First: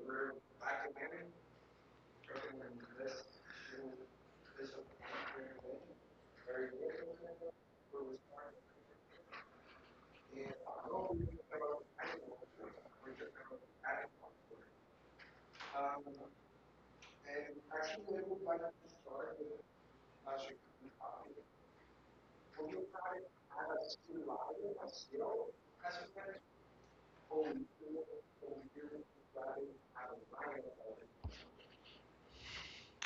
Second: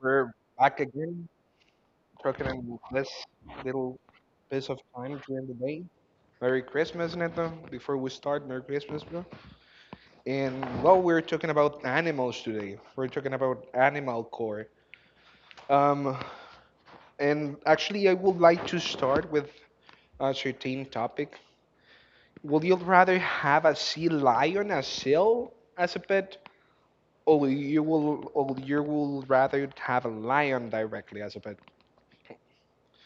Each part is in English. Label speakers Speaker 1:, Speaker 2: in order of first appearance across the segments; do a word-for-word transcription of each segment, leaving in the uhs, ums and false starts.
Speaker 1: We're back again, talking in this little piece of time during the day. Merry Christmas, Neto. Before we start, Merry Christmas, bro. And well, we're talking about animals today. We're talking about animal core. Um, and actually, I would like to start with a certain topic. Would you rather have a sea lion, a seal, as a pet, or you will, or you will rather have a lion directly as a pet?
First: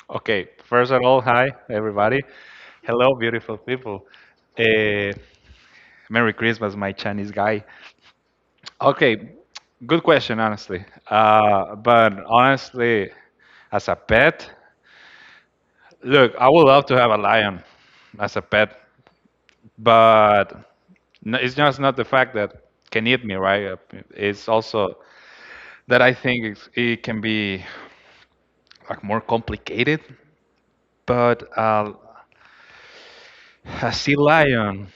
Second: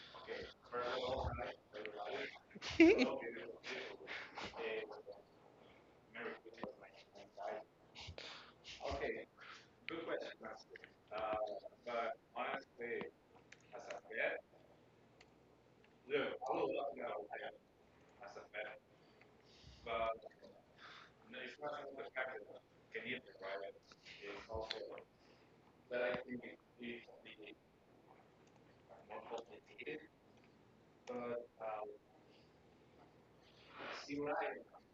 Speaker 2: Okay, first of all, hi everybody. Hello, beautiful people. Uh, Merry Christmas, my Chinese guy. Okay, good question, honestly. Uh, but honestly, as a pet, look, I would love to have a lion as a pet, but n- it's just not the fact that can eat me, right? Uh, It's also that I think it's, it can be like more complicated. But uh, a sea lion.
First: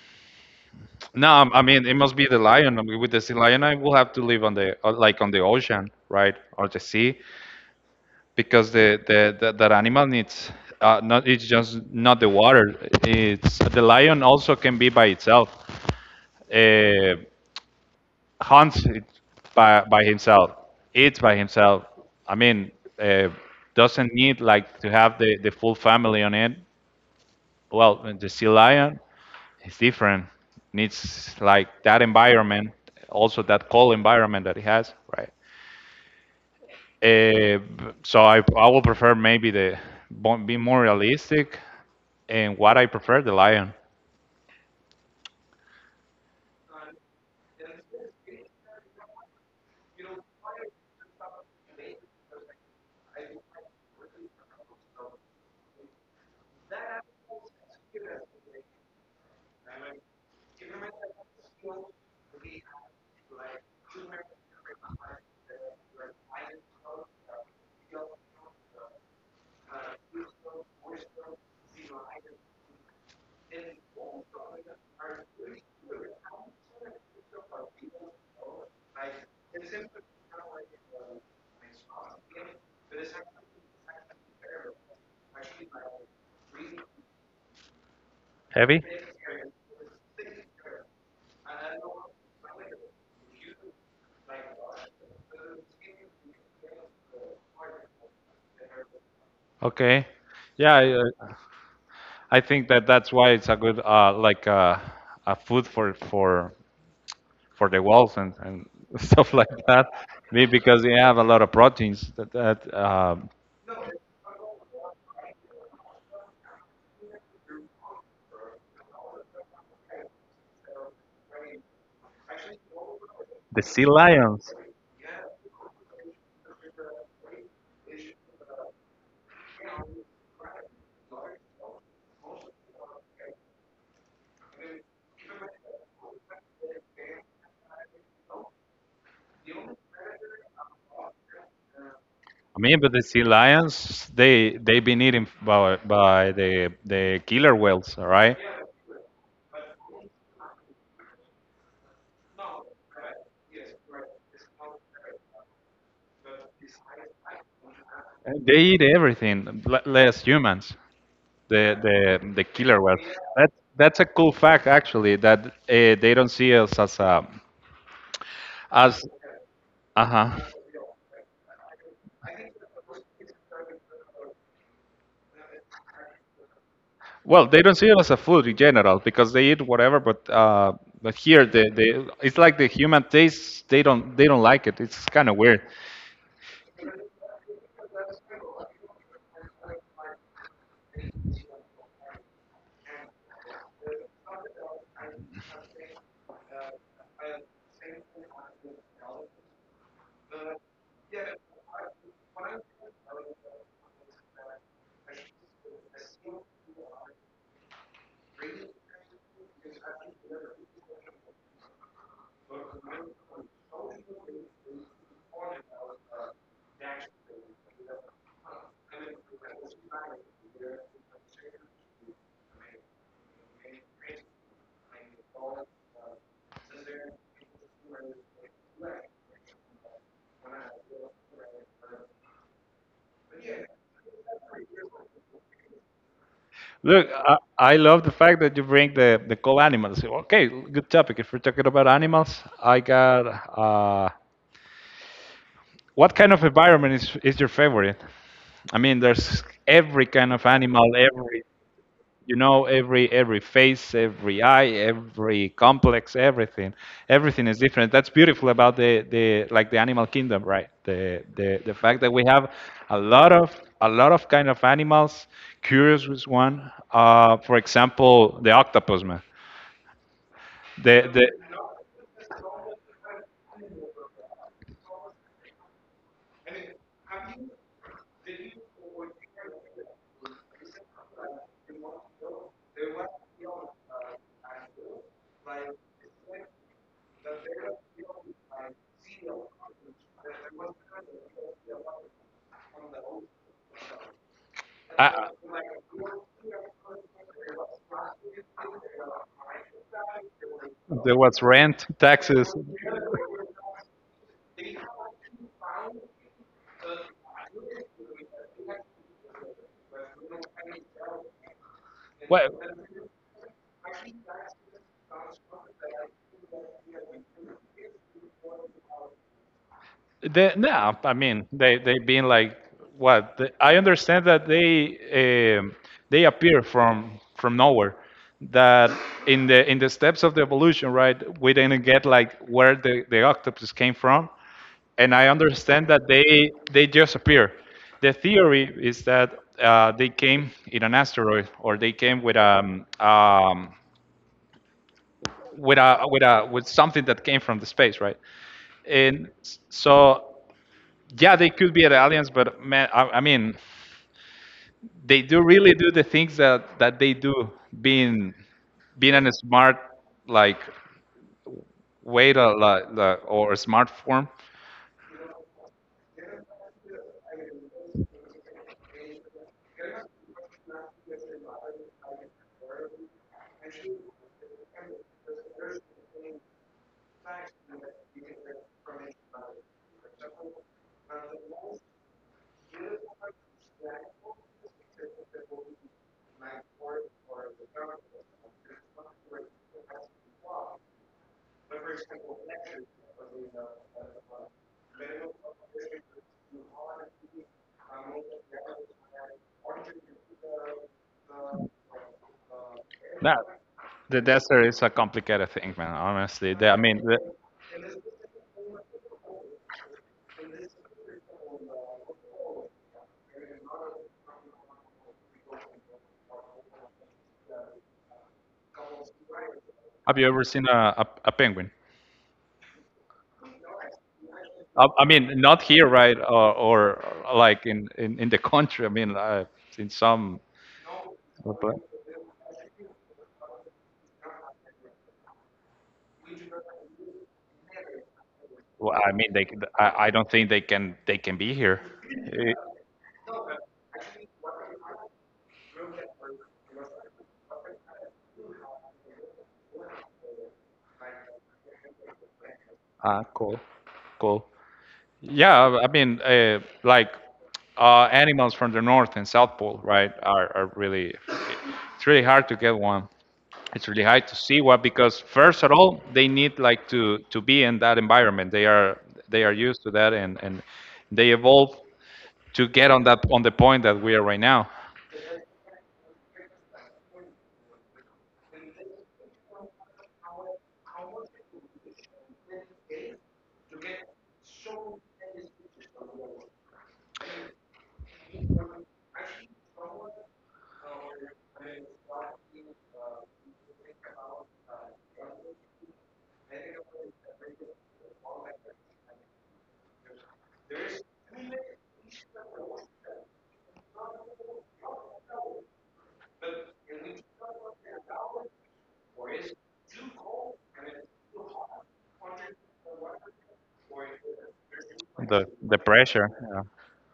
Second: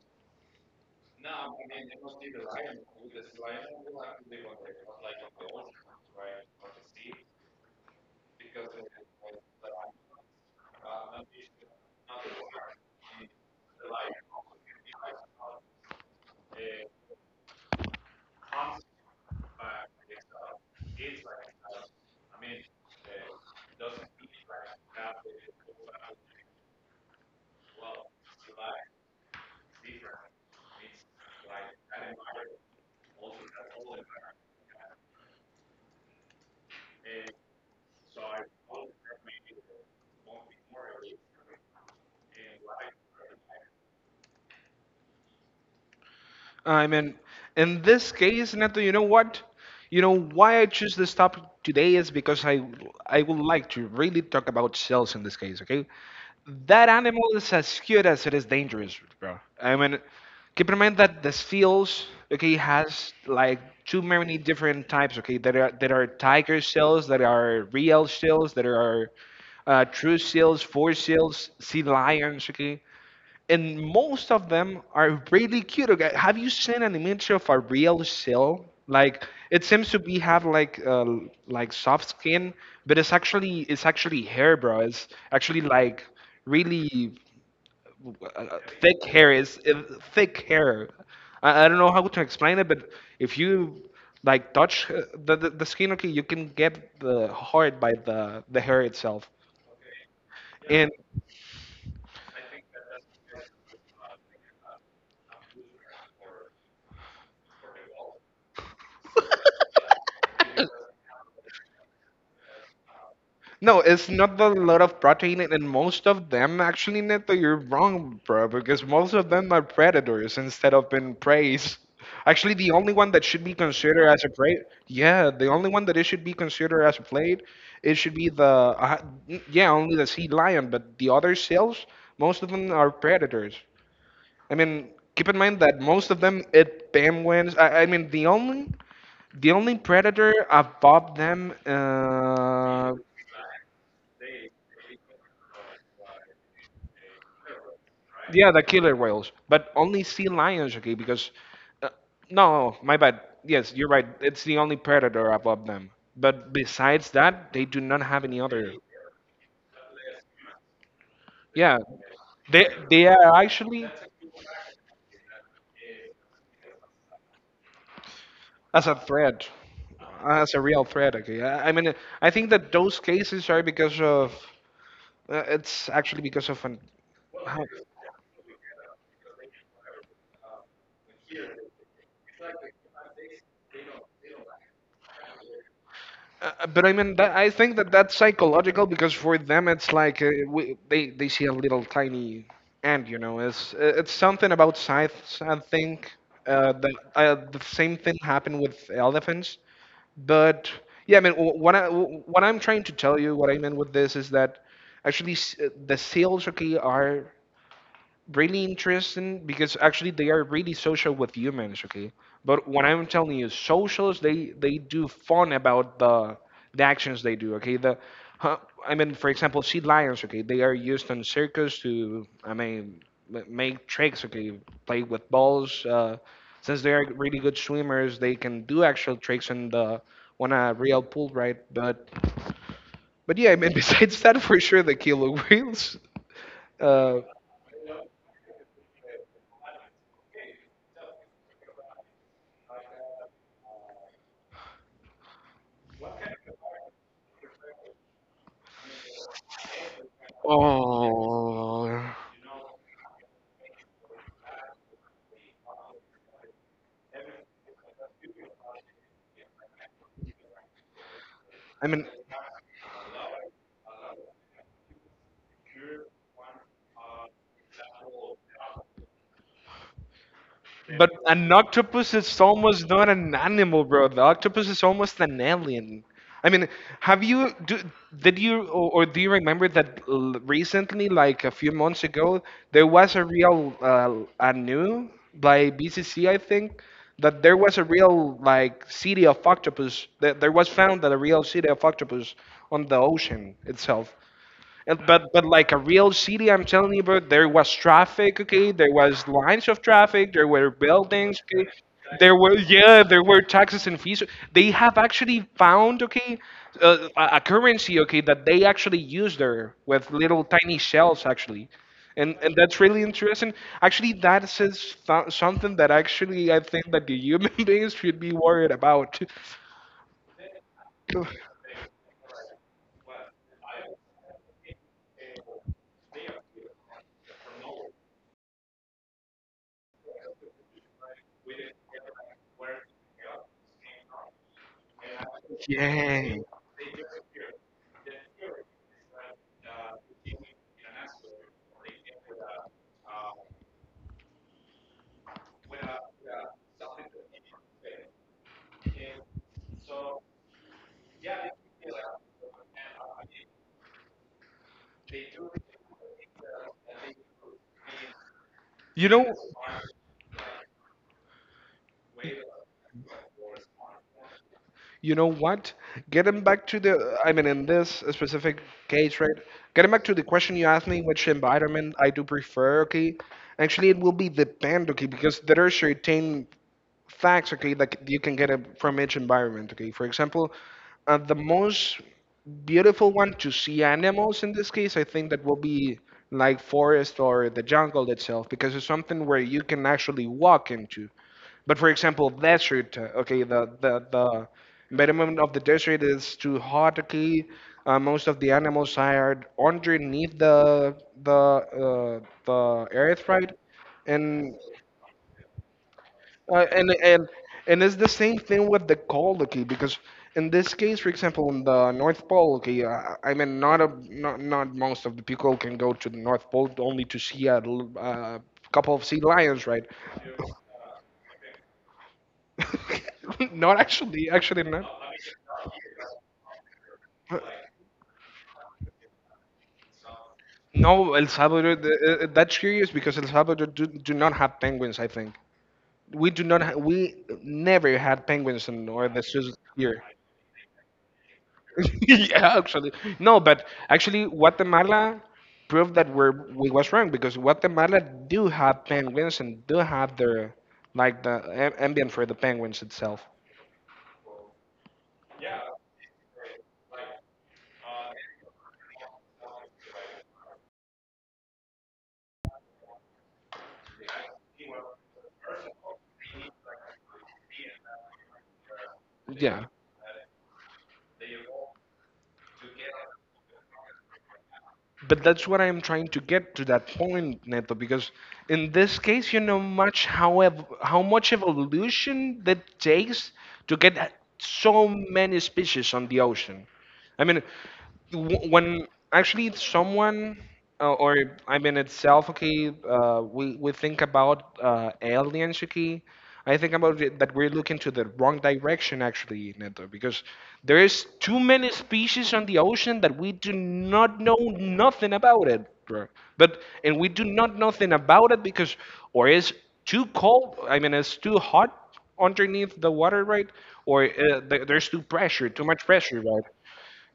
Speaker 2: No, um, I mean it must be the lion. I mean, with the sea lion, I will have to live on the uh, like on the ocean, right, or the sea, because the the, the that animal needs uh, not it's just not the water. It's the lion also can be by itself. Uh, Hunts it by by himself, eats by himself. I mean, uh, doesn't need like to have the the full family on it. Well, the sea lion it's different. It needs like that environment, also that cold environment that it has, right? Uh, so I I will prefer maybe the be more realistic, and what I prefer the lion
Speaker 1: I mean, in this case, Neto, you know what? You know why I choose this topic today is because I I would like to really talk about shells in this case, okay? That animal is as cute as it is dangerous, bro. I mean, keep in mind that the seals, okay, has like too many different types, okay? There are there are tiger seals, there are real seals, there are uh, true seals, four seals, sea lions, okay? And most of them are really cute. Okay, have you seen an image of a real seal? Like it seems to be have like uh, like soft skin, but it's actually it's actually hair, bro. It's actually like really uh,
Speaker 2: heavy.
Speaker 1: thick hair. It's uh, thick hair. I, I don't know how to explain it, but if you like touch uh, the, the the skin, okay, you can get the hard by the the hair itself.
Speaker 2: Okay. Yeah, I,
Speaker 1: And
Speaker 2: uh, I think that that's why it's a good uh, like uh, a food for for for the wolves and, and stuff like that. Me because they have a lot of proteins that, that um,
Speaker 1: no, it's not a lot of protein, and and most of them actually, Neto, you're wrong, bro, because most of them are predators instead of being preys. Actually, the only one that should be
Speaker 2: the sea
Speaker 1: considered as a
Speaker 2: lions.
Speaker 1: prey, yeah, the only one that it should be considered as a prey, it should be the, uh, n- yeah, only the sea lion, but the other seals, most of them are predators. I mean, keep in mind that most of them eat penguins. I, I mean, the only the only predator above them.
Speaker 2: I mean, but
Speaker 1: Uh,
Speaker 2: the sea lions they they've been eaten by by the the killer whales, all right?
Speaker 1: Yeah, the killer whales, but only sea lions, okay? Because uh, no, my bad. Yes, you're right. It's the only predator above them. But besides that, they do not have any
Speaker 2: And they
Speaker 1: other.
Speaker 2: eat everything, l- less humans. The
Speaker 1: Yeah,
Speaker 2: the the
Speaker 1: they
Speaker 2: killer was.
Speaker 1: they are
Speaker 2: That
Speaker 1: actually
Speaker 2: that's a cool fact actually that uh, they don't see us as a
Speaker 1: as a
Speaker 2: as
Speaker 1: threat,
Speaker 2: uh huh.
Speaker 1: as a real threat. Okay, I, I mean, I think that those cases are because of uh, it's actually because of an
Speaker 2: Well,
Speaker 1: how,
Speaker 2: they don't see it as a food in general because they eat whatever. But uh, but here, the, the it's like the human taste. They don't they don't like it. It's kind of weird.
Speaker 1: Uh, but I mean, that, I think that that's psychological because for them it's like uh, we, they they see a little tiny ant, you know. It's it's something about scythes, I think. Uh, that uh, the same thing happened with elephants, but yeah, I mean, wh- what I wh- what I'm trying to tell you, what I mean with this is that actually s- uh, the seals, okay, are really interesting because actually they are really social with humans, okay, but when I'm telling you socials, they they do fun about the the actions they do, okay, the huh, I mean, for example, sea lions, okay, they are used in circus to, I mean, ma- make tricks, okay, play with balls. Uh, since they are really good swimmers, they can do actual tricks in the on a real pool, right? but but yeah, I mean, besides that, for sure, the killer whales.
Speaker 2: Look,
Speaker 1: uh
Speaker 2: I, I love the fact that you bring the, the cool animals. Okay, good topic. If we're talking about animals, I got uh, what kind of environment is, is your favorite? I mean, there's every kind of animal, every,
Speaker 1: Oh.
Speaker 2: you know, every every face every eye every complex everything everything is different that's beautiful about the the like the animal kingdom right the the, the
Speaker 1: I
Speaker 2: fact
Speaker 1: mean,
Speaker 2: that we have a lot of a lot of kind of animals curious was one uh for example the octopus man the
Speaker 1: but
Speaker 2: the
Speaker 1: an octopus is almost not an animal, bro. The octopus is almost an alien. I mean, have you do, did you or, or do you remember that l- recently, like a few months ago, there was a real uh, a new by B C C, I think, that there was a real like city of octopus. That there was found that a real city of octopus on the ocean itself. And,
Speaker 2: uh,
Speaker 1: but but like a real city, I'm telling you, bro, there was traffic, okay? There was lines of traffic. There were
Speaker 2: there was
Speaker 1: buildings, okay?
Speaker 2: rent
Speaker 1: There
Speaker 2: taxes.
Speaker 1: were yeah, there were taxes and fees. They have actually found, okay, uh, a a currency, okay, that they actually use there with little tiny shells, actually, and
Speaker 2: Well,
Speaker 1: and that's really interesting. Actually, that is th- something that actually I think that the human beings should be worried about.
Speaker 2: they, no, I mean they they've been like what? The, I understand that they um, they appear from from nowhere. That in the in the steps of the evolution, right? We didn't get like where the, the octopus came from, and I understand that
Speaker 1: Yeah.
Speaker 2: they they just appear. The theory is that uh, they came in an asteroid, or they came with um, um, with a with a with something that came from the space, right? And s- so yeah, they could be at aliens, but man, I, I mean, they do really do the things that that they do, being
Speaker 1: You
Speaker 2: being in a
Speaker 1: know,
Speaker 2: smart like way to like, like or a smart form.
Speaker 1: you know what? Getting back to the, I mean, in this specific case, right? Getting back to the question you asked me, which environment I do prefer, okay? Actually, it will be depend, okay, because there are certain facts, okay, that you can get it from each environment, okay. For example, uh, the most beautiful one to see animals in this case, I think that will be like forest or the jungle itself, because it's something where you can actually walk into. But for example, desert, uh, okay, the the the minimum of the desert is too hot, okay. Uh, most of the animals are underneath the the uh, the earth,
Speaker 2: No,
Speaker 1: right?
Speaker 2: the
Speaker 1: And
Speaker 2: desert is a complicated thing, man. Honestly,
Speaker 1: uh,
Speaker 2: the, I
Speaker 1: and
Speaker 2: mean, the,
Speaker 1: and and it's the same thing with the cold, okay? Because in this case, for example, in the North Pole, okay, uh, I mean, not a not not most of the people can go to the North Pole only to see a l- uh, couple of sea lions, right?
Speaker 2: have you ever seen a, a, a penguin?
Speaker 1: Not actually, actually not.
Speaker 2: I, I mean, not here, right? Or, or like in, in, in the country. I mean, uh, in some.
Speaker 1: No, El Salvador. th- uh, uh, That's curious because El Salvador do, do not have penguins. I think we do not. Ha- we never had penguins in
Speaker 2: Well, I
Speaker 1: or
Speaker 2: mean,
Speaker 1: that's
Speaker 2: they,
Speaker 1: just
Speaker 2: I,
Speaker 1: here.
Speaker 2: I don't think they can, they can be here. Eh,
Speaker 1: Yeah, actually, no, but actually, Guatemala proved that we're, we was wrong because Guatemala do have penguins and do have their like the a- ambient for the penguins
Speaker 2: Ah,
Speaker 1: itself.
Speaker 2: cool, cool. Yeah, I I mean, uh, like uh, animals from the north and south pole, right? Are, are really, it's really hard to get one. It's really hard to see one because first of all, they need like to to be in that environment. They are they are
Speaker 1: Yeah,
Speaker 2: used to that and and they evolve to get on that on the point that we are right now.
Speaker 1: but that's what I'm trying to get to that point, Neto, because in this case, you know much how ev- how much evolution that takes to get so many species on the ocean. I mean, w- when actually it's someone uh, or I mean itself, okay, uh, we we think about uh, aliens, okay. I think about it, that we're looking to the wrong direction actually, Neto, because there is too many species on the ocean that we do not know nothing about it, bro. But and we do not know nothing about it because or it's too cold. I mean, it's too hot underneath the water, right? Or uh, there- there's too
Speaker 2: The
Speaker 1: pressure, too
Speaker 2: the
Speaker 1: much pressure,
Speaker 2: pressure.
Speaker 1: right?
Speaker 2: Yeah.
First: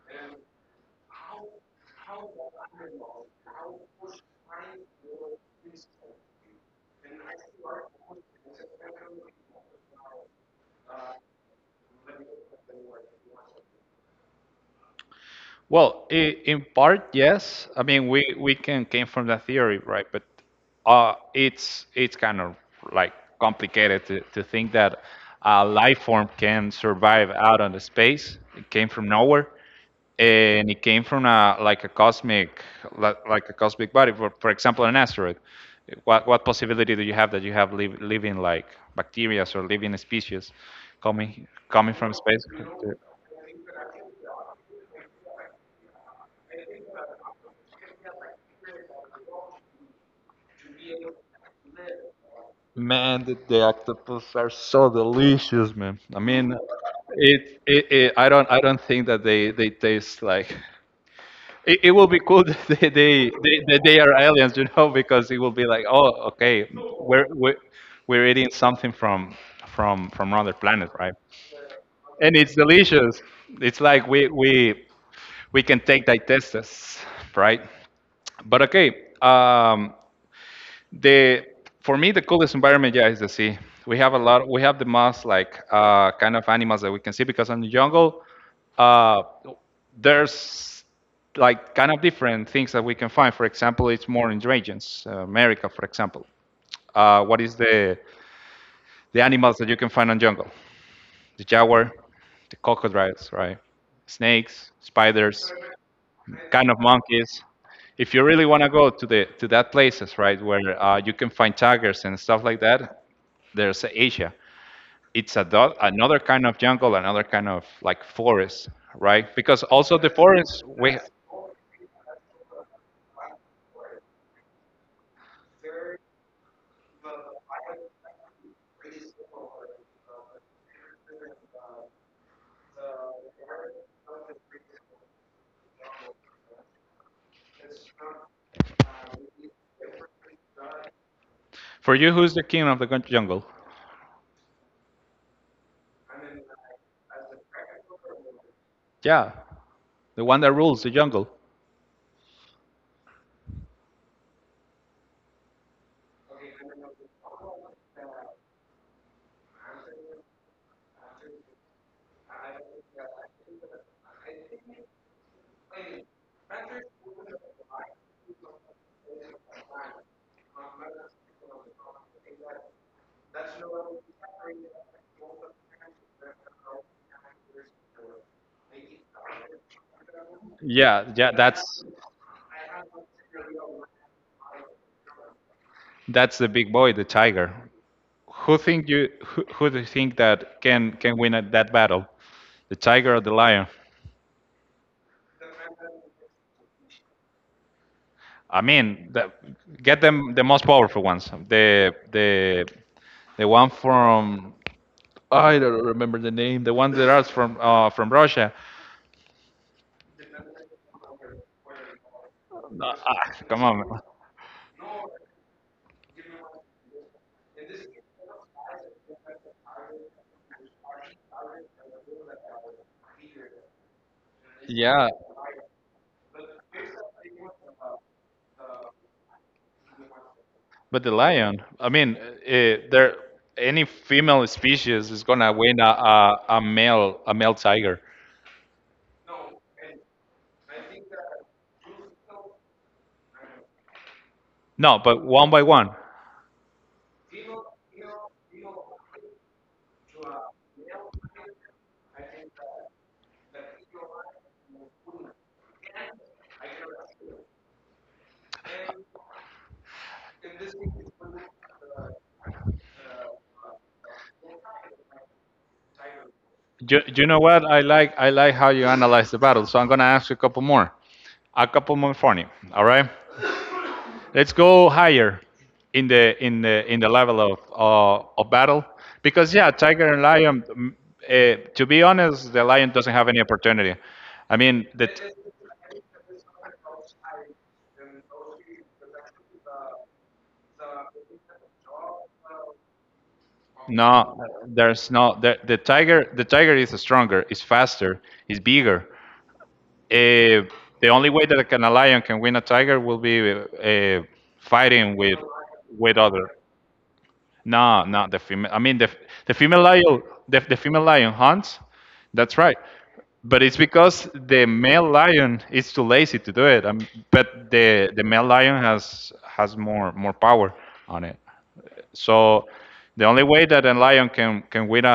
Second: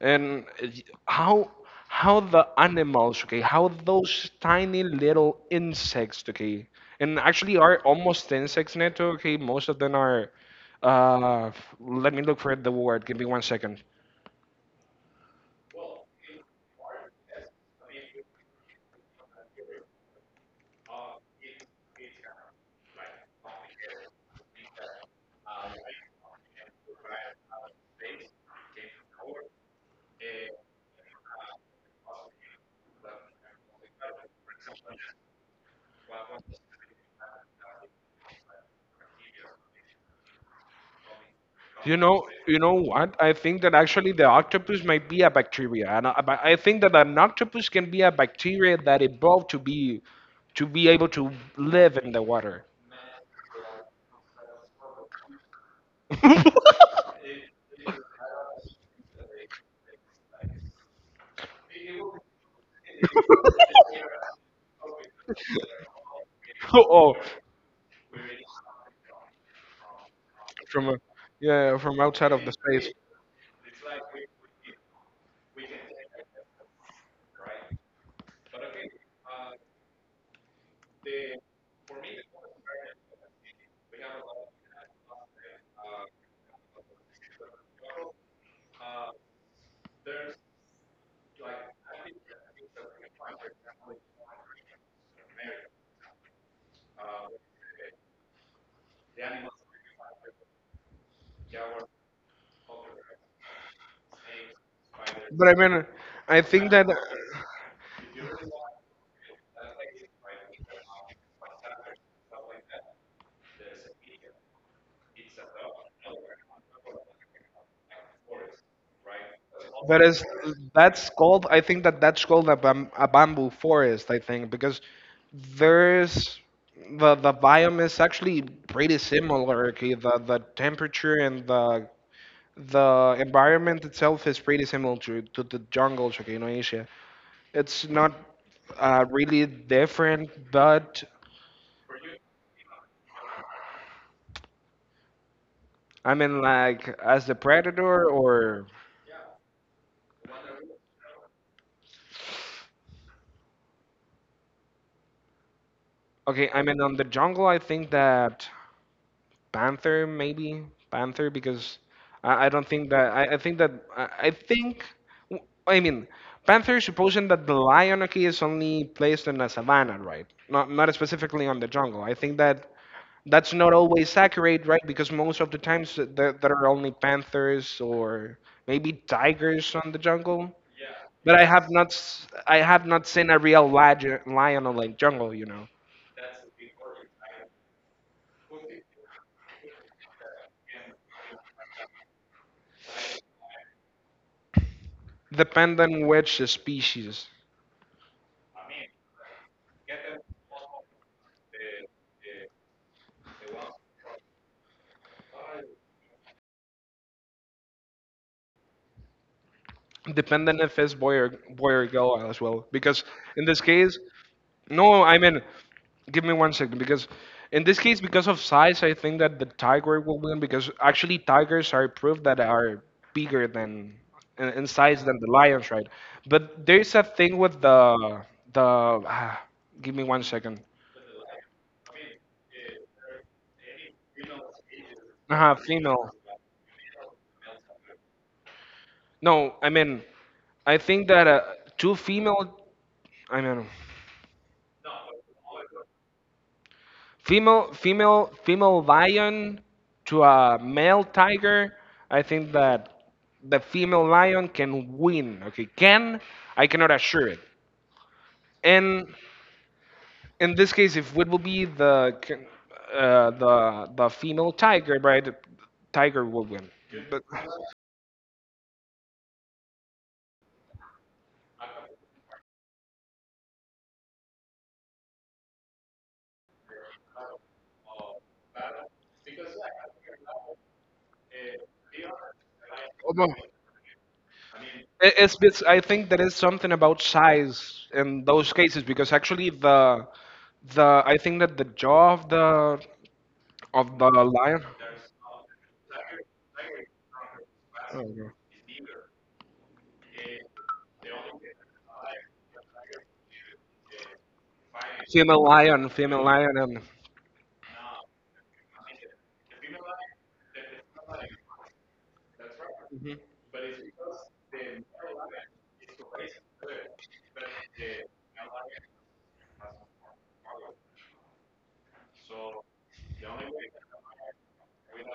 Speaker 1: And eh, how how the animals, okay, how those tiny little insects, okay, and actually are almost insects, Neto, okay, most of them are uh f- let me look for the word, give me one second.
Speaker 2: Well, i- in part, yes. I mean, we we can came from that theory, right? But uh, it's it's kind of like complicated to, to think that a life form can survive out on the space. It came from nowhere, and it came from a like a cosmic li- like a cosmic body. For for example, an asteroid. What what possibility do you have that you have liv living like bacteria or living species coming coming
Speaker 1: You
Speaker 2: from
Speaker 1: know,
Speaker 2: space?
Speaker 1: you know what, I think that actually the octopus might be a bacteria and i, but I think that an octopus can be a bacteria that evolved to be to be able to live in the water.
Speaker 2: Man, the, the octopus are so delicious, man. I mean, it, it, it I don't I don't think that they they taste like. It, it will be cool that they they, they that they are aliens, you know, because it will be like, oh, okay,
Speaker 1: Oh, oh,
Speaker 2: we're we're, we're eating something from from from another planet,
Speaker 1: from a,
Speaker 2: right?
Speaker 1: yeah, yeah, from
Speaker 2: And
Speaker 1: outside of
Speaker 2: it's
Speaker 1: the space.
Speaker 2: delicious. It's like we we we can take digestives, right? But okay, um, the for me the coolest environment yeah is the sea. We have a lot, we have the most like uh, kind of animals that we can see because in the jungle uh, there's like kind of different things that we can find, for example it's more in regions uh, america for example uh, what is the the animals that you can find on jungle, the jaguar, the crocodiles right, snakes,
Speaker 1: But
Speaker 2: spiders,
Speaker 1: I mean, I
Speaker 2: kind
Speaker 1: think
Speaker 2: of
Speaker 1: that.
Speaker 2: monkeys. If you really want to go to the to that places right where uh, you can find tigers and stuff like that, there's Asia. It's a do- another kind of jungle, another kind of like forest, right? Because also
Speaker 1: But
Speaker 2: the
Speaker 1: it's
Speaker 2: forest, we,
Speaker 1: that's called. I think that that's called a, bam, a bamboo forest. I think because there's the the biome is actually pretty similar. Okay, the the temperature and the the environment itself is pretty similar to, to the jungles of Indonesia. It's not uh, really different, but
Speaker 2: for you, who's the king of the gun- jungle?
Speaker 1: I mean, like, as the predator, or
Speaker 2: Yeah, the one that rules the jungle.
Speaker 1: okay, I mean, on the jungle, I think that panther, maybe panther, because I, I don't think that I, I think that I, I think w- I mean. Panther, supposing that the lion okay is only placed in a savanna, right? Not not specifically on the jungle. I think that that's not always accurate, right? Because most of the times th- there, there are only panthers or maybe tigers on the jungle.
Speaker 2: Yeah, yeah,
Speaker 1: But I have
Speaker 2: that's
Speaker 1: not s- I have not seen a real lion lion on the jungle. You know,
Speaker 2: that's the big boy, the tiger. Who think you? Who, who do you think that can can win at that battle? The tiger or the lion?
Speaker 1: depending which species,
Speaker 2: I mean, the, get them the most powerful ones. The the the one from I don't remember the name. The one that are from uh, from Russia.
Speaker 1: depending if it's boy or boy or girl as well.
Speaker 2: No,
Speaker 1: Because
Speaker 2: ah,
Speaker 1: in this
Speaker 2: come on,
Speaker 1: case.
Speaker 2: man.
Speaker 1: No, I mean, give me one second because in this case, because of size, I think that the tiger will win because actually tigers are proof that are bigger than in, in size
Speaker 2: Yeah,
Speaker 1: than the lions, right? But there's a thing with the the ah, give me one second.
Speaker 2: but the lion. I mean, uh, there any female species is gonna
Speaker 1: Uh-huh,
Speaker 2: win a,
Speaker 1: female.
Speaker 2: a a male a male tiger.
Speaker 1: No, I mean, I think that uh, two female. I mean.
Speaker 2: No, but one by one.
Speaker 1: female female female lion to a male tiger, I think that the female lion can win, okay, can I cannot assure it, and in this case if it will be the uh, the the female tiger, right, tiger will win.
Speaker 2: You, you know what? I like I like how you analyze the battle. So I'm gonna ask you a couple more, a couple more for you. All right. Let's go higher in the in the in the level of uh, of battle because yeah, tiger and lion. Mm, Uh, to be honest, the lion
Speaker 1: Oh,
Speaker 2: doesn't
Speaker 1: no.
Speaker 2: have any opportunity. I mean, the
Speaker 1: It-
Speaker 2: t-
Speaker 1: it's, it's I think that is something about size in those cases because actually the the I think that the jaw of the of the
Speaker 2: no,
Speaker 1: lion.
Speaker 2: there's no the, the tiger. The tiger is stronger, is
Speaker 1: Oh,
Speaker 2: faster,
Speaker 1: no.
Speaker 2: is bigger. Uh, the only way that a can- a lion can win a tiger will be uh, fighting with
Speaker 1: Female lion,
Speaker 2: with
Speaker 1: female
Speaker 2: other.
Speaker 1: lion, and
Speaker 2: No, not the female. I mean, the the female lion, the, the female lion hunts. That's right.
Speaker 1: mhm.
Speaker 2: But it's because the male lion is too lazy to do it. Um, but the the male lion has has more more power on it. So the only way that a lion can can win a,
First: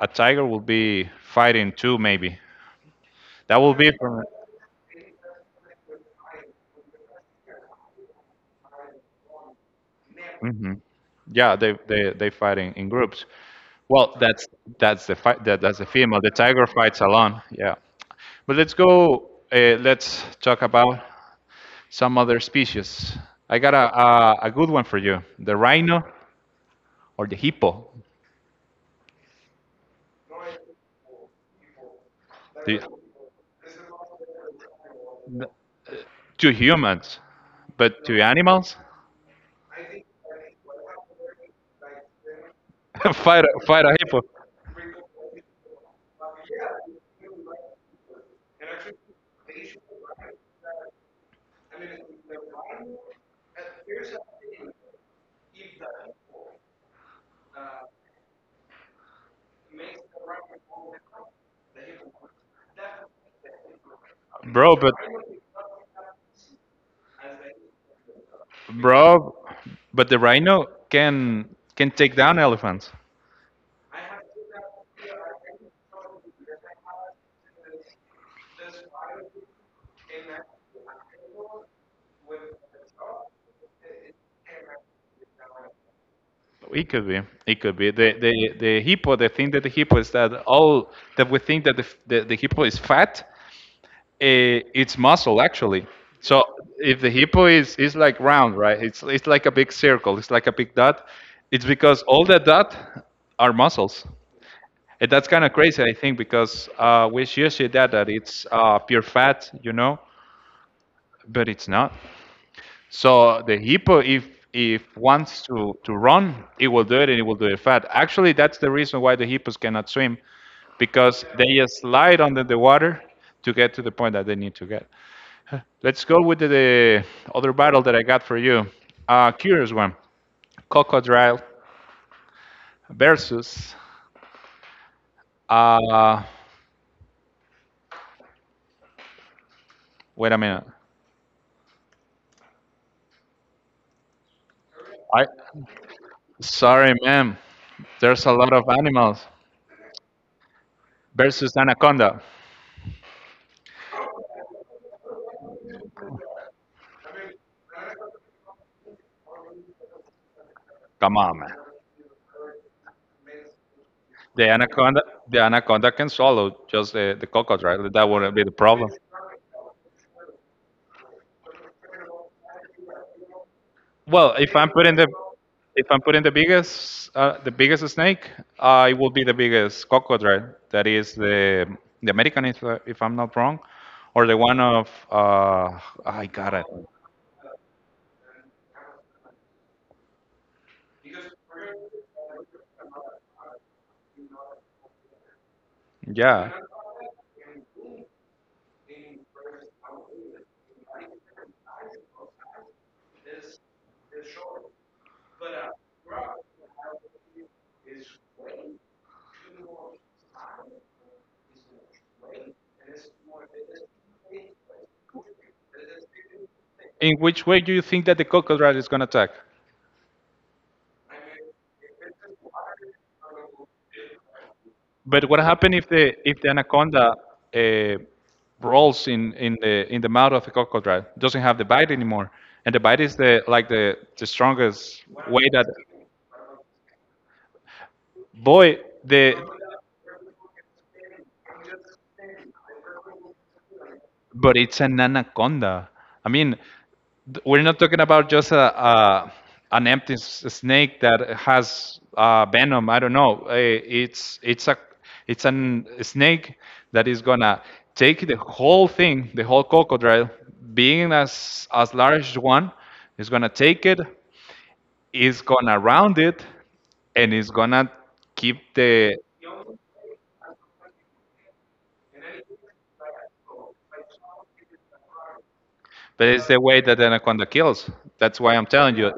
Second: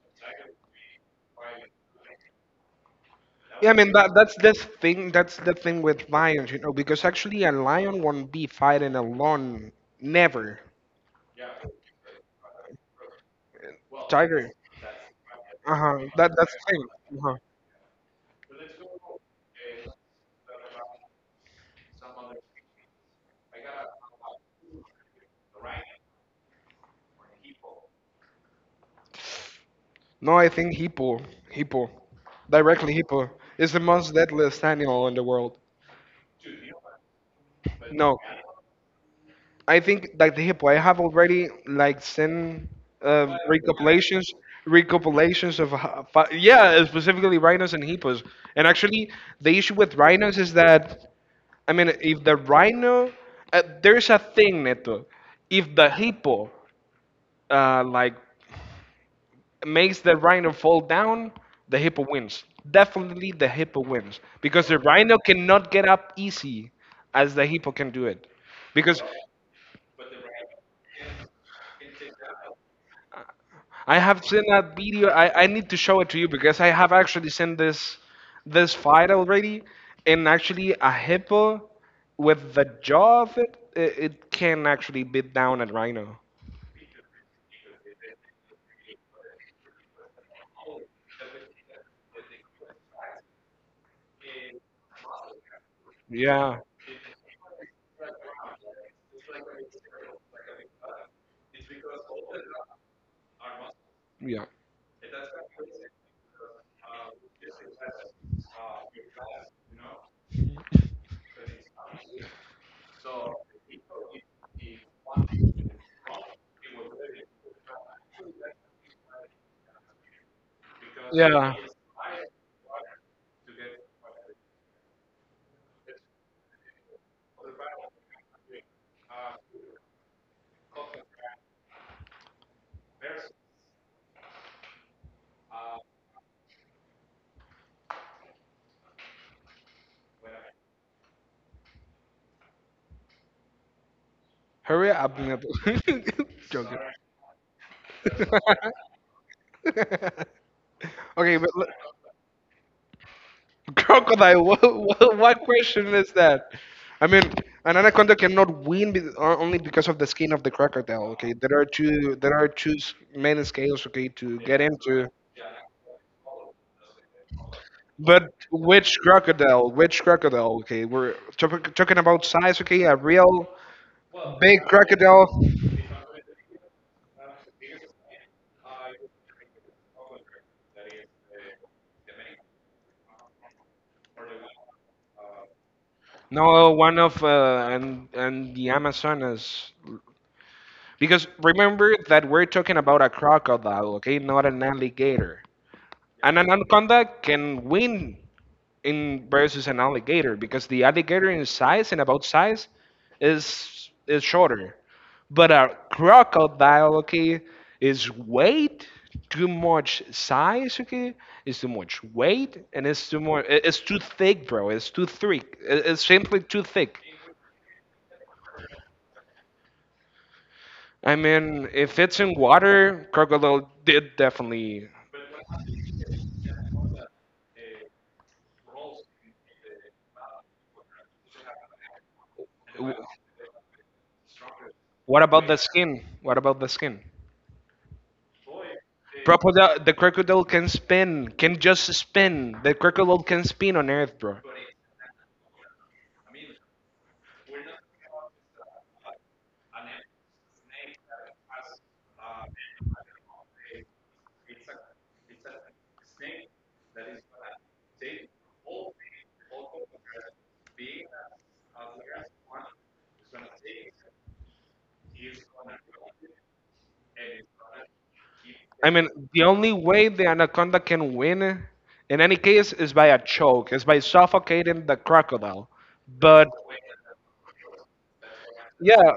Speaker 2: a, a tiger will be fighting two, maybe. That
Speaker 1: Yeah,
Speaker 2: will
Speaker 1: I
Speaker 2: be
Speaker 1: mean that
Speaker 2: from
Speaker 1: that's the thing. That's the thing with lions, you know, because actually a lion won't be fighting alone. Never,
Speaker 2: hmm. Yeah, they they they fight in, in groups. Well, that's
Speaker 1: tiger.
Speaker 2: that's the fight that
Speaker 1: Uh
Speaker 2: that's the
Speaker 1: huh.
Speaker 2: female. The
Speaker 1: That that's the
Speaker 2: tiger fights
Speaker 1: thing. Uh-huh.
Speaker 2: alone. Yeah, but let's go. Uh, let's talk about some other species. I got a, a a good one for you: the rhino or the hippo.
Speaker 1: No, I think hippo, hippo,
Speaker 2: The,
Speaker 1: directly hippo is the most deadliest animal in the world.
Speaker 2: to humans, but
Speaker 1: No.
Speaker 2: to animals.
Speaker 1: I think like the hippo. I have already like sent uh,
Speaker 2: Fire, fire a hippo.
Speaker 1: recopilations, recopilations of ho- fi- yeah, specifically rhinos and hippos. And actually, the issue with rhinos is that I mean, if the rhino, uh, there's a thing, Neto. If the hippo uh, like makes the rhino fall down, the hippo wins. Definitely, the hippo wins because
Speaker 2: Bro,
Speaker 1: the
Speaker 2: but
Speaker 1: rhino cannot get up easy as the hippo can do it because
Speaker 2: bro, but the rhino can can take down elephants.
Speaker 1: I have seen that video. I, I need to show it to you because I have actually seen this this fight already, and actually a hippo with the jaw of it, it, it can actually beat down a rhino.
Speaker 2: It could be. It could be. The the the hippo. The thing that the hippo is that all that we think that the f- the, the hippo is fat, eh, it's muscle actually. So
Speaker 1: Yeah,
Speaker 2: if the hippo is is like round, right? It's it's like a big circle. It's like a big dot. It's because all the dot are muscles,
Speaker 1: yeah.
Speaker 2: and that's kind of crazy, I think, because uh, we usually that that it's uh, pure fat, you know, but it's not. So the hippo, if if wants to to run, it will do it, and it will do it fat. Actually, that's the reason why the hippos cannot swim because
Speaker 1: Yeah.
Speaker 2: they just slide under the water to get to the point that they need to get. Let's go with the, the other battle that I got for you. Uh, curious one. Crocodile versus. Uh, Wait a minute.
Speaker 1: Hurry up,
Speaker 2: I
Speaker 1: Neto. Joking.
Speaker 2: sorry, ma'am. There's a lot of animals
Speaker 1: Okay, but
Speaker 2: versus
Speaker 1: l-
Speaker 2: anaconda.
Speaker 1: crocodile. What, what, what question is that? I mean, an anaconda cannot win be- o- only because of the skin of the crocodile.
Speaker 2: Come
Speaker 1: Okay,
Speaker 2: on, man.
Speaker 1: there are two. There are two s- main scales. Okay, to
Speaker 2: The
Speaker 1: get
Speaker 2: anaconda,
Speaker 1: into.
Speaker 2: the anaconda can swallow just the, the crocodile. That
Speaker 1: But
Speaker 2: wouldn't be the problem.
Speaker 1: which crocodile? Which crocodile? Okay, we're talk- talking about size. Okay, a real
Speaker 2: Well, if
Speaker 1: big
Speaker 2: I'm putting the,
Speaker 1: crocodile.
Speaker 2: if I'm putting the biggest, uh, the biggest snake, uh, it will be the biggest cocodrile. That is the the American, if, uh, if I'm not wrong, or the one of uh, I got it.
Speaker 1: No, one of uh, and and the Amazonas. Because remember that we're talking about a crocodile, okay, not an alligator. And an
Speaker 2: Yeah.
Speaker 1: anaconda can win in versus an alligator because the alligator in size and about size is is shorter. But a crocodile, okay, is weight, too much size, okay, is too much weight, and it's too more, i- it's too thick, bro. It's too thick. I- It's simply too thick.
Speaker 2: In which way do you think that the cocodrile is gonna attack?
Speaker 1: I mean, if it's in water, crocodile did definitely.
Speaker 2: But what happens if the if the anaconda uh, rolls in in the in the mouth of the crocodile? Doesn't have the bite anymore, and the bite is the like the the strongest
Speaker 1: What about
Speaker 2: way
Speaker 1: the
Speaker 2: that
Speaker 1: skin? What about the skin?
Speaker 2: boy the
Speaker 1: Crocodile, the crocodile can spin, can just spin. The crocodile can spin on Earth, bro.
Speaker 2: But it's an anaconda. I mean, th- we're not talking about just a, a an empty s- snake that has uh, venom. I don't know. Eh, It's it's a it's an snake that is gonna take the whole thing, the whole crocodile, being as as large as one, is gonna take it, is gonna round it, and it's gonna keep
Speaker 1: I mean,
Speaker 2: the.
Speaker 1: the only way the anaconda can win, in any case, is by a choke, is by suffocating the crocodile.
Speaker 2: But it's
Speaker 1: But
Speaker 2: the way that the anaconda kills. That's why I'm telling you.
Speaker 1: yeah,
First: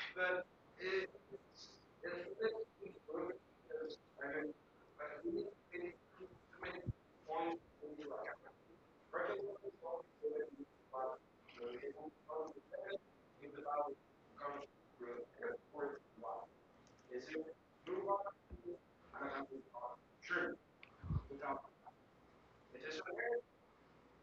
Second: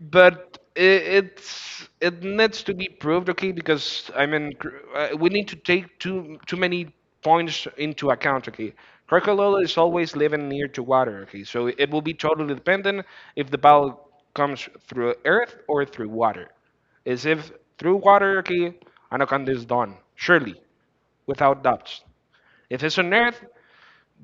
Speaker 1: but it, it's it needs to be proved, okay? Because I mean, cr- uh, we need to take too too many points into account, okay? Krakalola is always living near to water, okay? So it will be totally dependent if the ball comes through earth or through water. Is if through water, okay, anaconda is done, surely, without doubts. If it's on earth,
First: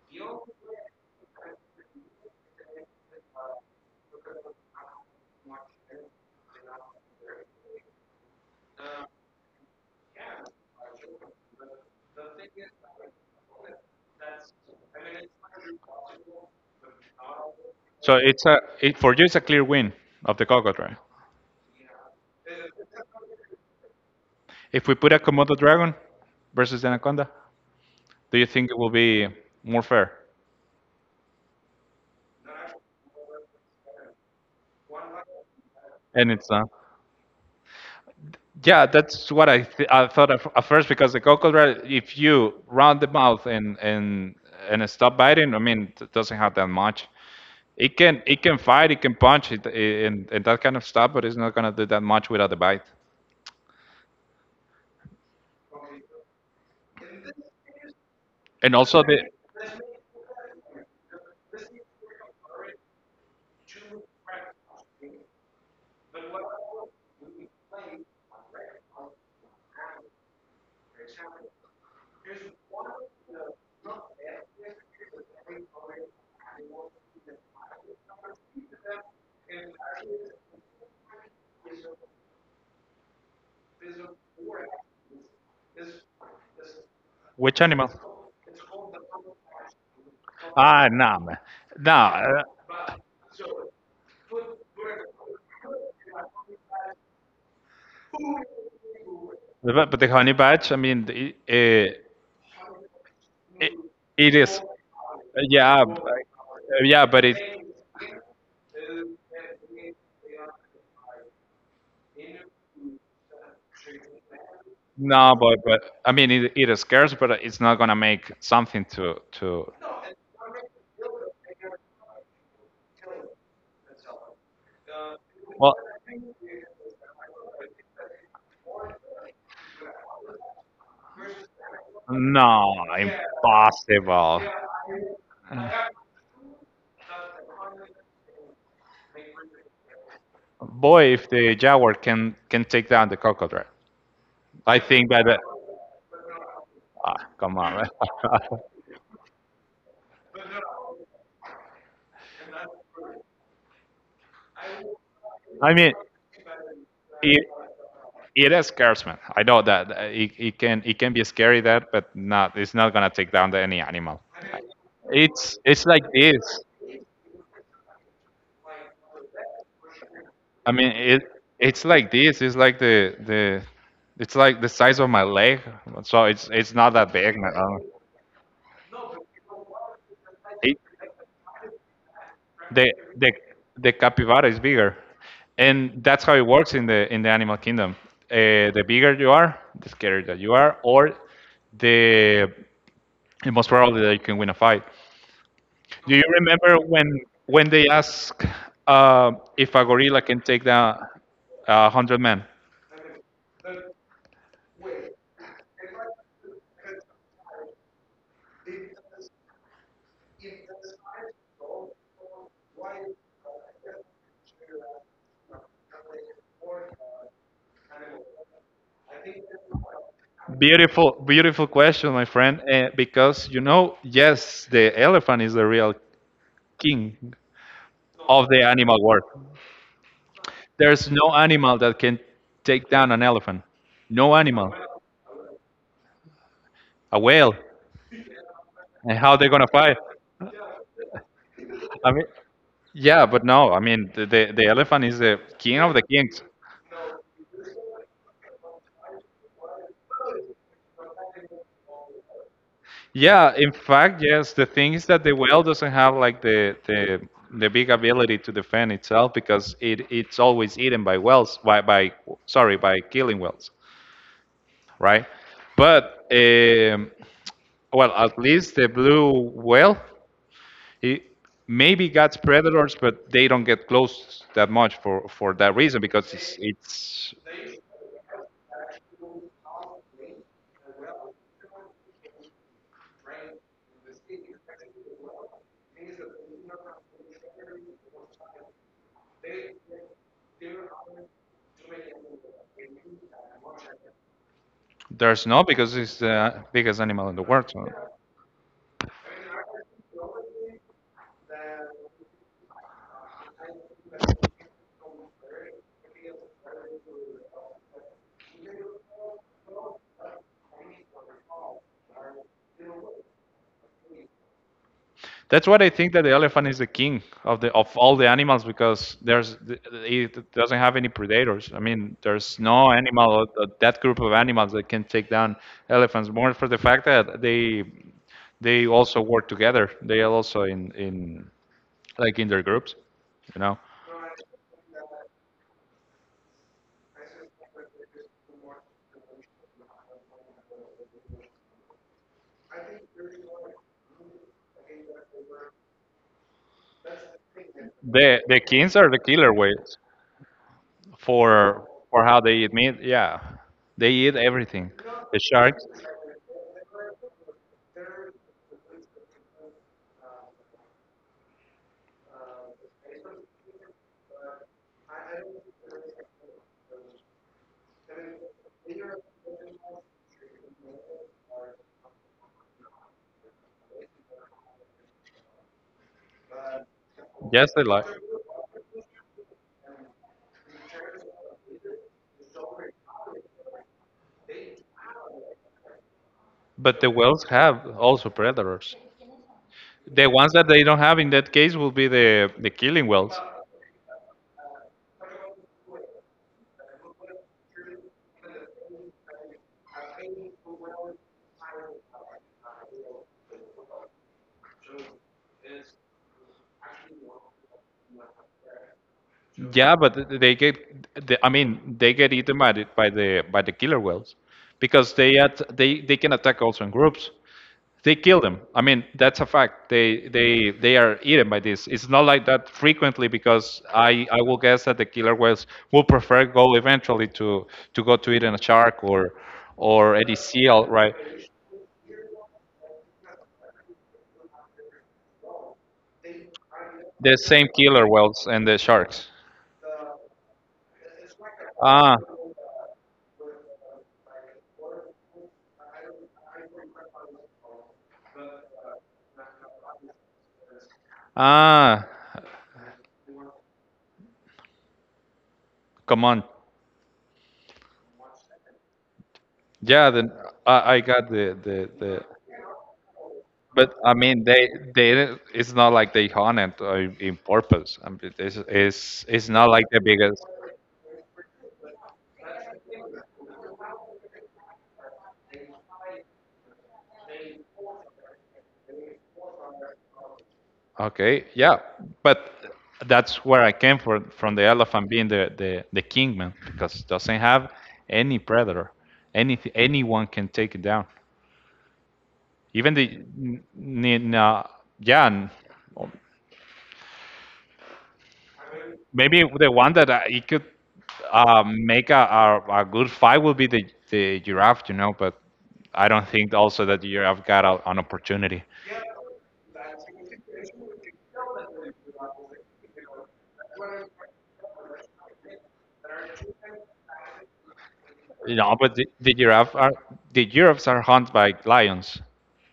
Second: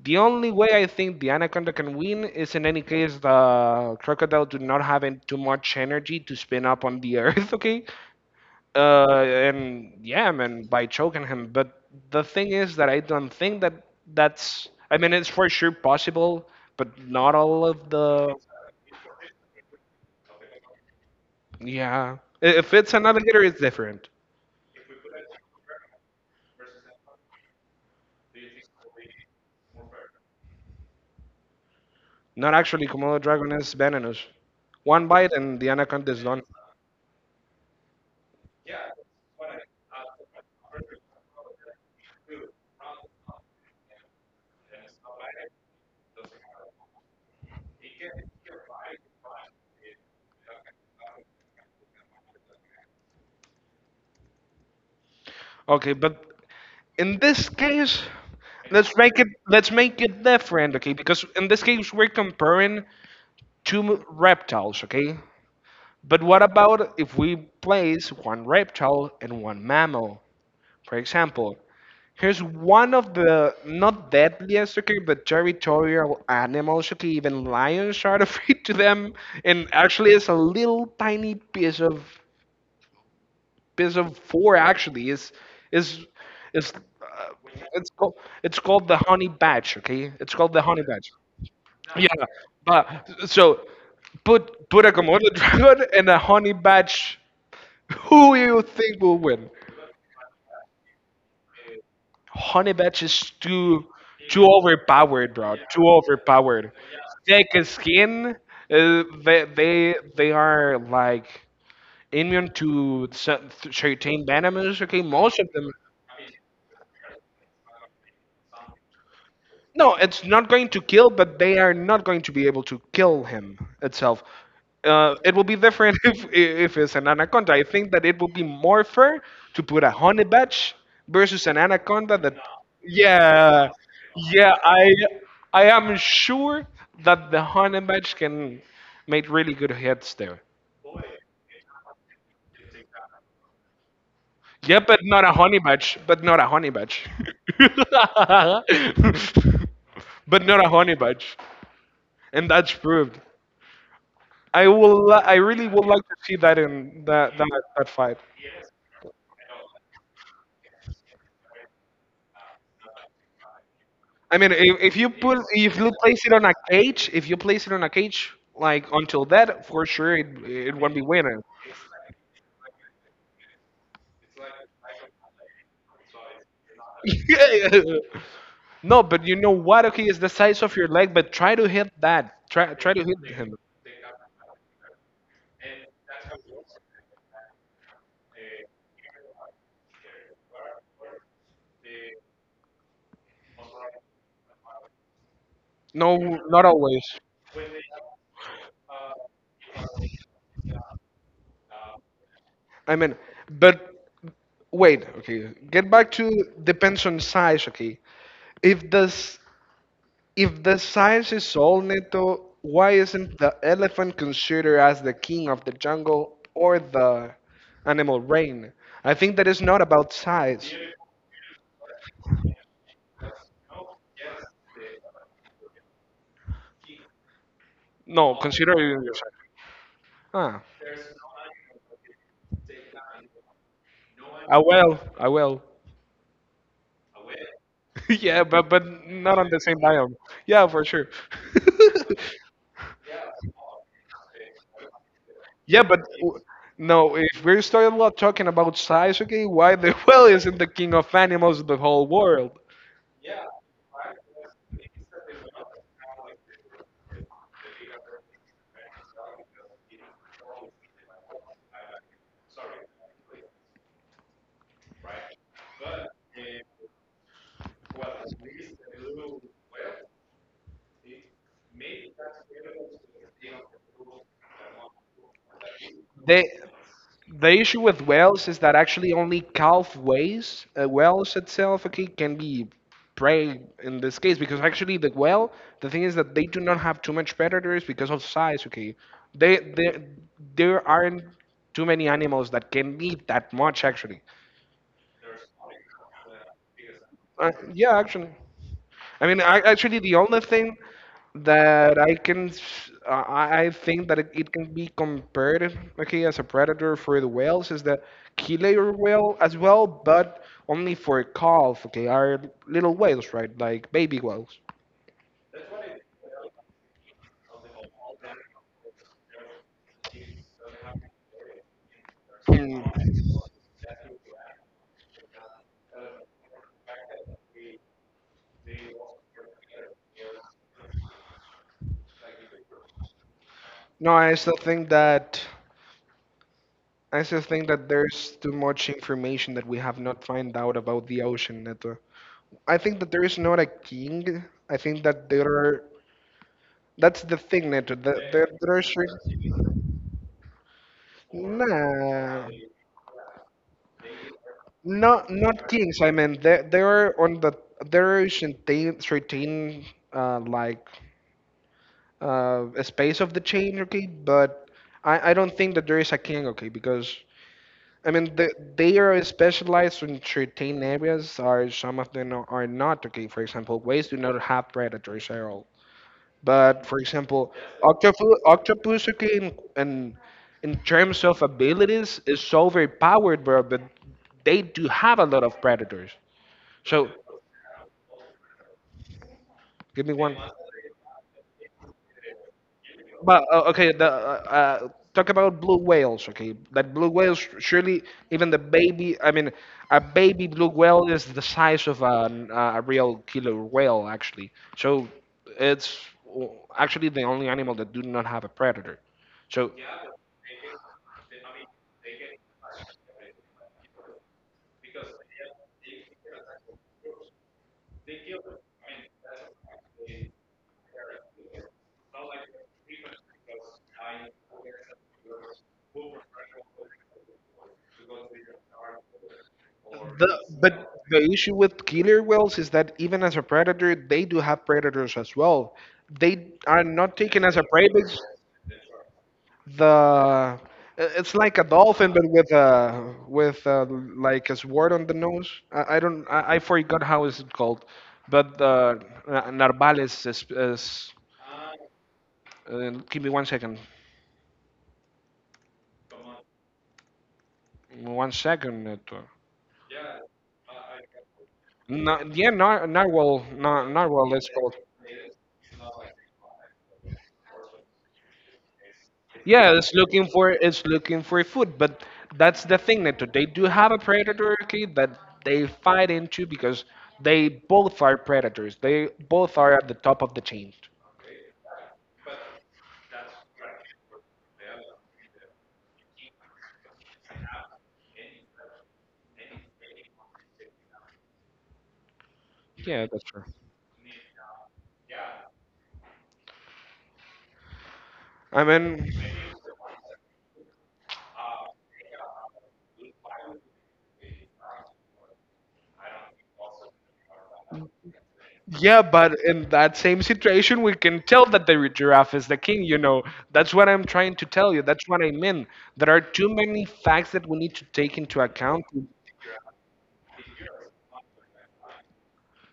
Speaker 1: the only way I think the Anaconda can win is in any case the crocodile do not have en- too much energy to spin up on the earth, okay? Uh, and yeah, man, by choking him. But the thing is that I don't think that that's. I mean, it's for sure possible, but not all of
Speaker 2: So
Speaker 1: the.
Speaker 2: it's a it, for you it's a clear win of the Golgo dragon.
Speaker 1: Yeah, I- if it's an alligator, it's different.
Speaker 2: If we put a Komodo dragon versus the Anaconda, do you think it will be more fair?
Speaker 1: Not actually, Komodo dragon is venomous. One bite and the anaconda is
Speaker 2: And
Speaker 1: done.
Speaker 2: it's not. Yeah, that's what I th- I thought at at first because the Golgo dragon, if you round the mouth and and and stop biting, I mean, it doesn't have that much. It can it can fight, it can punch, it, and and that kind of stuff, but it's not gonna do that much without the bite.
Speaker 1: Okay, but in this case,
Speaker 2: And
Speaker 1: let's
Speaker 2: also
Speaker 1: make
Speaker 2: the
Speaker 1: it let's make it different, okay? Because in this case, we're comparing two m- reptiles, okay? But what about if we place one reptile and one mammal? For example, here's one of the not deadliest, okay, but territorial animals, okay? Even lions are afraid to them, and actually, it's a little tiny piece of episode four actually is is is uh,
Speaker 2: Which animal?
Speaker 1: it's called it's called the honey badge, okay, it's called the honey
Speaker 2: Ah,
Speaker 1: badge.
Speaker 2: no, man. No,
Speaker 1: Yeah,
Speaker 2: uh,
Speaker 1: but so put put a Komodo dragon and a honey badge, who you think will win.
Speaker 2: but but the honey badge, I mean, it it,
Speaker 1: Honey badge is
Speaker 2: it,
Speaker 1: too
Speaker 2: it
Speaker 1: too
Speaker 2: is,
Speaker 1: overpowered, bro,
Speaker 2: yeah,
Speaker 1: too
Speaker 2: b-
Speaker 1: overpowered.
Speaker 2: yeah, but it
Speaker 1: Thick skin, uh, they they they are like immune to cer- certain venomous, okay,
Speaker 2: No,
Speaker 1: most of
Speaker 2: but
Speaker 1: them.
Speaker 2: but I mean it, it is scarce, but it's not gonna make something to to.
Speaker 1: No, it's not going to kill, but they are not going to be able to kill him itself. Uh, it will be
Speaker 2: Well,
Speaker 1: different if if it's an anaconda. I think that it will be more fair to put a honey badge versus an anaconda. That
Speaker 2: no,
Speaker 1: yeah,
Speaker 2: impossible.
Speaker 1: yeah. I I am sure that the honey badge can make really good hits there.
Speaker 2: Boy, if the jaguar can can take down the cocodrile. I
Speaker 1: Yeah, but
Speaker 2: think
Speaker 1: not
Speaker 2: that.
Speaker 1: a
Speaker 2: Uh,
Speaker 1: honey badge. But not a honey badge.
Speaker 2: ah, come on.
Speaker 1: But not a honey badge, and that's proved. I will. li- I really
Speaker 2: I
Speaker 1: would
Speaker 2: mean,
Speaker 1: like to see that in that
Speaker 2: it,
Speaker 1: that, that fight.
Speaker 2: it is scares man. I know that uh, it, it can it can be scary that, but not it's not gonna take down the, any animal.
Speaker 1: I mean, if, if you put
Speaker 2: It's
Speaker 1: if
Speaker 2: it's
Speaker 1: you
Speaker 2: like
Speaker 1: place it
Speaker 2: this.
Speaker 1: on a cage, if you place it on a cage, like until that, for sure it
Speaker 2: I
Speaker 1: it
Speaker 2: mean,
Speaker 1: won't be
Speaker 2: it
Speaker 1: winning.
Speaker 2: it's like this. It's like the the it's like the size of my leg. So it's it's not that big. Man.
Speaker 1: Yeah. No, but you know what? Okay, it's the size of
Speaker 2: It,
Speaker 1: your leg, but try to hit that. Try
Speaker 2: the
Speaker 1: try to
Speaker 2: the
Speaker 1: hit him.
Speaker 2: the capybara is bigger, and that's how it works in the in the animal kingdom. Uh, the bigger you are, the scarier that you are, or the the most probably that you can win a fight. Do
Speaker 1: No,
Speaker 2: you
Speaker 1: not
Speaker 2: remember
Speaker 1: always.
Speaker 2: when when they ask uh, if a gorilla can take down uh, a hundred men?
Speaker 1: I mean, but wait, okay. Get back to depends on size, okay. If this if the size is all, Neto, why isn't the elephant considered as the king of the jungle or the animal reign? I think that is not about size.
Speaker 2: Beautiful, beautiful question, my friend. Uh, because you know, yes, the elephant is the real king
Speaker 1: No,
Speaker 2: of the
Speaker 1: consider it
Speaker 2: animal
Speaker 1: in your
Speaker 2: world.
Speaker 1: size. Ah,
Speaker 2: There's no animal that can take down an elephant. No
Speaker 1: I
Speaker 2: animal.
Speaker 1: will, I will.
Speaker 2: A whale.
Speaker 1: Yeah, but but
Speaker 2: And how
Speaker 1: not
Speaker 2: they're
Speaker 1: on the
Speaker 2: gonna
Speaker 1: same
Speaker 2: fight?
Speaker 1: biome. Yeah, for sure.
Speaker 2: I mean, yeah, but no. I mean, the the, the elephant is the king
Speaker 1: Yeah,
Speaker 2: of the
Speaker 1: but w-
Speaker 2: kings.
Speaker 1: no, if we're starting lot talking about Sasuke, why the whale isn't the king of animals in the whole world?
Speaker 2: Yeah, in fact, yes. The thing is that the whale doesn't have like the the the big ability to defend itself because it it's always eaten by whales by by sorry by killing whales, right? But um, well, at least the blue whale he maybe got predators, but they don't get close that much for for that reason because
Speaker 1: They,
Speaker 2: it's, it's
Speaker 1: the issue with whales is that actually only calf whales, uh, whales itself, okay, can be prey in this case because actually the whale, the thing is that they do not have too much predators because of size, okay. They, they there aren't too many animals that can eat that much actually.
Speaker 2: there's no because it's the biggest animal in the
Speaker 1: Uh,
Speaker 2: world. So
Speaker 1: yeah, actually. I mean, I, actually, the only thing that I can, s- uh, I I think that it, it can be compared, okay, as a predator for the whales is the keeler whale as well, but only for calf, okay, are little whales, right? Like baby whales.
Speaker 2: that's what I think that the elephant is the king of the of all the animals because there's it doesn't have any predators. I mean, there's
Speaker 1: Hmm.
Speaker 2: no animal uh, uh, that group of animals that can take down elephants. More for the fact that they they also work together. They are also in in like in their groups, you know.
Speaker 1: No, I still think that. I still think that there's too much information that we have not find out about the ocean, Neto. I think that there is not a king. I think that there are. That's the thing, Neto. That
Speaker 2: The
Speaker 1: there,
Speaker 2: the
Speaker 1: there are
Speaker 2: kings are the killer
Speaker 1: certain.
Speaker 2: whales for for how
Speaker 1: Nah,
Speaker 2: they eat meat. Yeah, they eat everything.
Speaker 1: not
Speaker 2: The
Speaker 1: not
Speaker 2: sharks.
Speaker 1: kings. I mean, there there are on the there are certain certain uh, like uh, a space of the chain, okay. But I I don't think that there is a king, okay, because I mean, the, they are specialized in certain areas, or some of them are are not, okay. For example, whales do not have predators at all. But for example,
Speaker 2: Yes, they like.
Speaker 1: octopus, octopus, okay, in, in, in terms of abilities, is so overpowered, bro, but they do have a lot of predators.
Speaker 2: But
Speaker 1: So,
Speaker 2: the whales have also predators.
Speaker 1: give me
Speaker 2: The
Speaker 1: one.
Speaker 2: ones that they don't have in that case will be the the killing wells.
Speaker 1: But uh, okay, the, uh, uh, talk about blue whales. Okay, that blue whales surely even the baby. I mean, a baby blue whale is the size of an, uh, a real killer whale actually. So it's w- actually the only animal that do not have a predator. So
Speaker 2: Yeah, but they get, the, I mean, they get eaten by the, by the by the killer whales, because they at, they they can attack also in groups. They kill them. I mean, that's a fact. They they they are eaten by this. It's not like that frequently because I I will guess that the killer whales will prefer go eventually to to go to eating a shark or or any
Speaker 1: the
Speaker 2: seal,
Speaker 1: but
Speaker 2: right?
Speaker 1: the issue with killer whales is that even as a predator, they do have predators as well. They are not
Speaker 2: The
Speaker 1: taken as a
Speaker 2: same
Speaker 1: prey
Speaker 2: killer whales and the sharks.
Speaker 1: the uh, it's like a dolphin
Speaker 2: Ah,
Speaker 1: but with a with a, like a sword on the nose. I, I don't I, I forgot how is it called, but the uh, narvales is, is
Speaker 2: ah,
Speaker 1: uh, give me one second,
Speaker 2: come on.
Speaker 1: one second. It, uh,
Speaker 2: Yeah, then I, I got the, the,
Speaker 1: na-
Speaker 2: the,
Speaker 1: yeah, nar- narwhal, nar-
Speaker 2: but I
Speaker 1: narwhal.
Speaker 2: mean,
Speaker 1: It's
Speaker 2: they,
Speaker 1: called.
Speaker 2: they, didn't- it's not like they haunt it uh, in purpose. I mean, it's, it's, it's not
Speaker 1: Yeah,
Speaker 2: like
Speaker 1: it's
Speaker 2: the
Speaker 1: looking
Speaker 2: biggest.
Speaker 1: for it's looking for food, but that's the thing that they do have a predator, okay, that they fight into because they both are predators. They both are at the top of the chain.
Speaker 2: Okay, yeah, but that's where I came from from the elephant being the the the kingman because it doesn't have any predator. Any anyone can take it down. Even
Speaker 1: Yeah,
Speaker 2: the
Speaker 1: that's true.
Speaker 2: n- n- uh, yeah, n-
Speaker 1: I mean,
Speaker 2: maybe the one that I, it could uh, make a, a a good fight would be the the giraffe, you know, but I don't think also that the giraffe got a, an opportunity.
Speaker 1: yeah, but in that same situation, we can tell that the giraffe is the king. You know, that's what I'm trying to tell you. That's what I mean. There are too many facts that we need to take into
Speaker 2: You know,
Speaker 1: account.
Speaker 2: but the, the giraffe are the giraffes are hunted by lions.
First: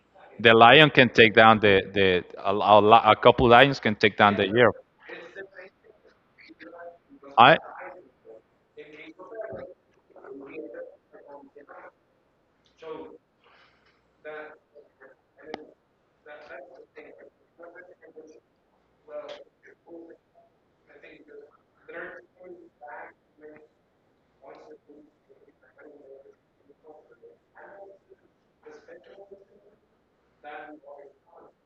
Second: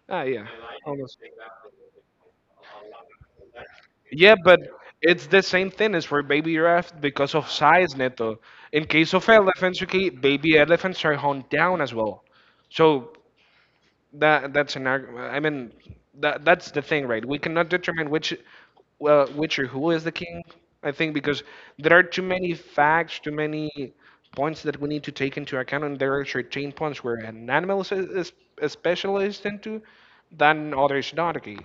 Speaker 1: Ah, yeah,
Speaker 2: The lion can
Speaker 1: almost.
Speaker 2: take down the the a, a, li- a couple lions can take down
Speaker 1: Yeah,
Speaker 2: the
Speaker 1: but
Speaker 2: year.
Speaker 1: it's the same thing as for baby giraffe because of
Speaker 2: I
Speaker 1: size, Neto. In case of elephants, okay, baby elephants are honed down as well. So that that's an argument. I mean, that that's the thing, right? We cannot determine which, well, which or who is the king. I think because there are too many facts, too many points that we need to take into account, and there are certain points where an animal is, is, is specialized into, than others not. Okay,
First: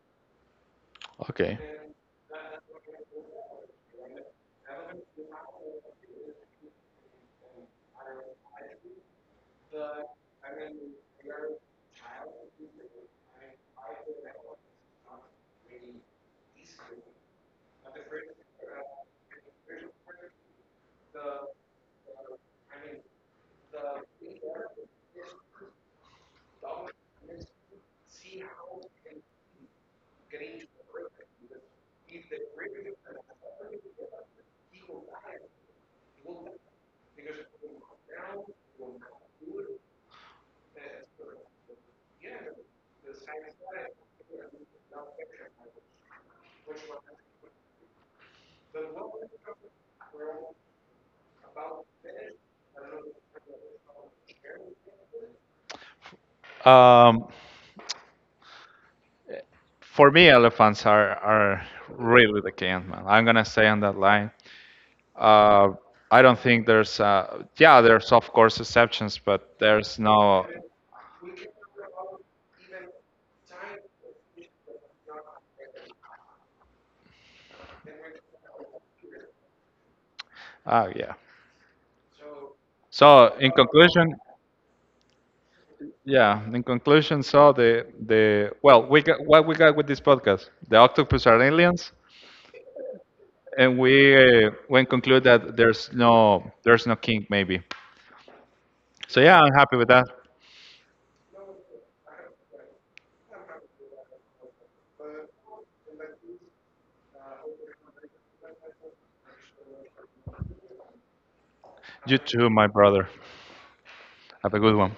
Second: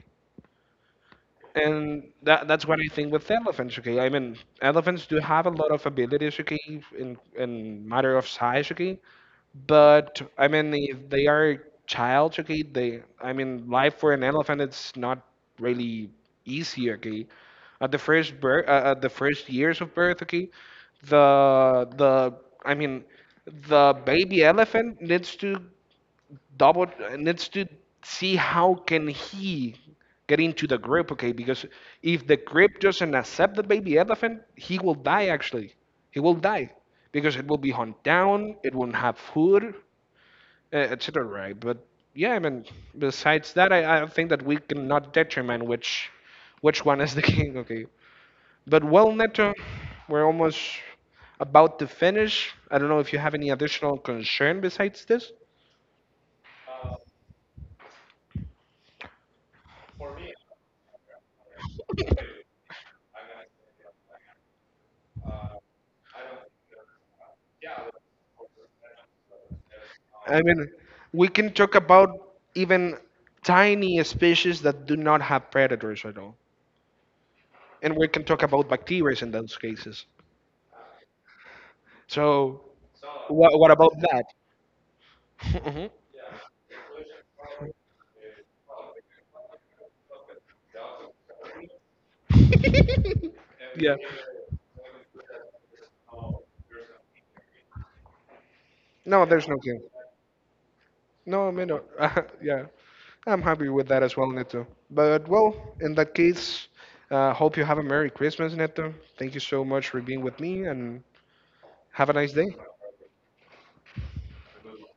Speaker 2: Okay.
Speaker 1: and that that's what I think with elephants. Okay, I mean elephants do have a lot of abilities. Okay, in in matter of size. Okay, but I mean if they are child. Okay, they I mean life for an elephant it's not really easy. Okay, at the first birth, uh, at the first years of birth. Okay, the the I mean the baby elephant needs to double needs to see how can he get into the grip, okay, because if the grip doesn't accept the baby elephant he will die actually, he will die because it will be hunted down, it won't have food, etc, right? But yeah, I mean, besides that i, I think that we cannot determine which which one is the king, okay, but well, Neto, we're almost about to finish, I don't know if you have any additional concern besides this.
Speaker 2: Um, for me, elephants are are really the king, man. I'm gonna stay on that line. Uh, I don't think there's, uh, yeah, there's of course exceptions, but there's
Speaker 1: I
Speaker 2: no,
Speaker 1: mean, we can talk about even tiny species that do not have predators at all, and we can talk about bacteria in those cases.
Speaker 2: ah, yeah.
Speaker 1: So,
Speaker 2: So in
Speaker 1: what, what about
Speaker 2: conclusion,
Speaker 1: that? Mhm.
Speaker 2: yeah, in conclusion, so the the well, we got what we got with this podcast. The octopus are aliens, and
Speaker 1: Yeah.
Speaker 2: we uh, we conclude that there's no there's no king maybe. So
Speaker 1: No,
Speaker 2: yeah, I'm
Speaker 1: there's no
Speaker 2: happy
Speaker 1: game.
Speaker 2: with that.
Speaker 1: No, I mean, uh, yeah, I'm happy with that as well, Neto. But well, in that case, uh, hope you have a Merry Christmas, Neto. Thank you so much for being with me, and have a
Speaker 2: You
Speaker 1: nice
Speaker 2: too,
Speaker 1: day.
Speaker 2: my brother. Have a good one.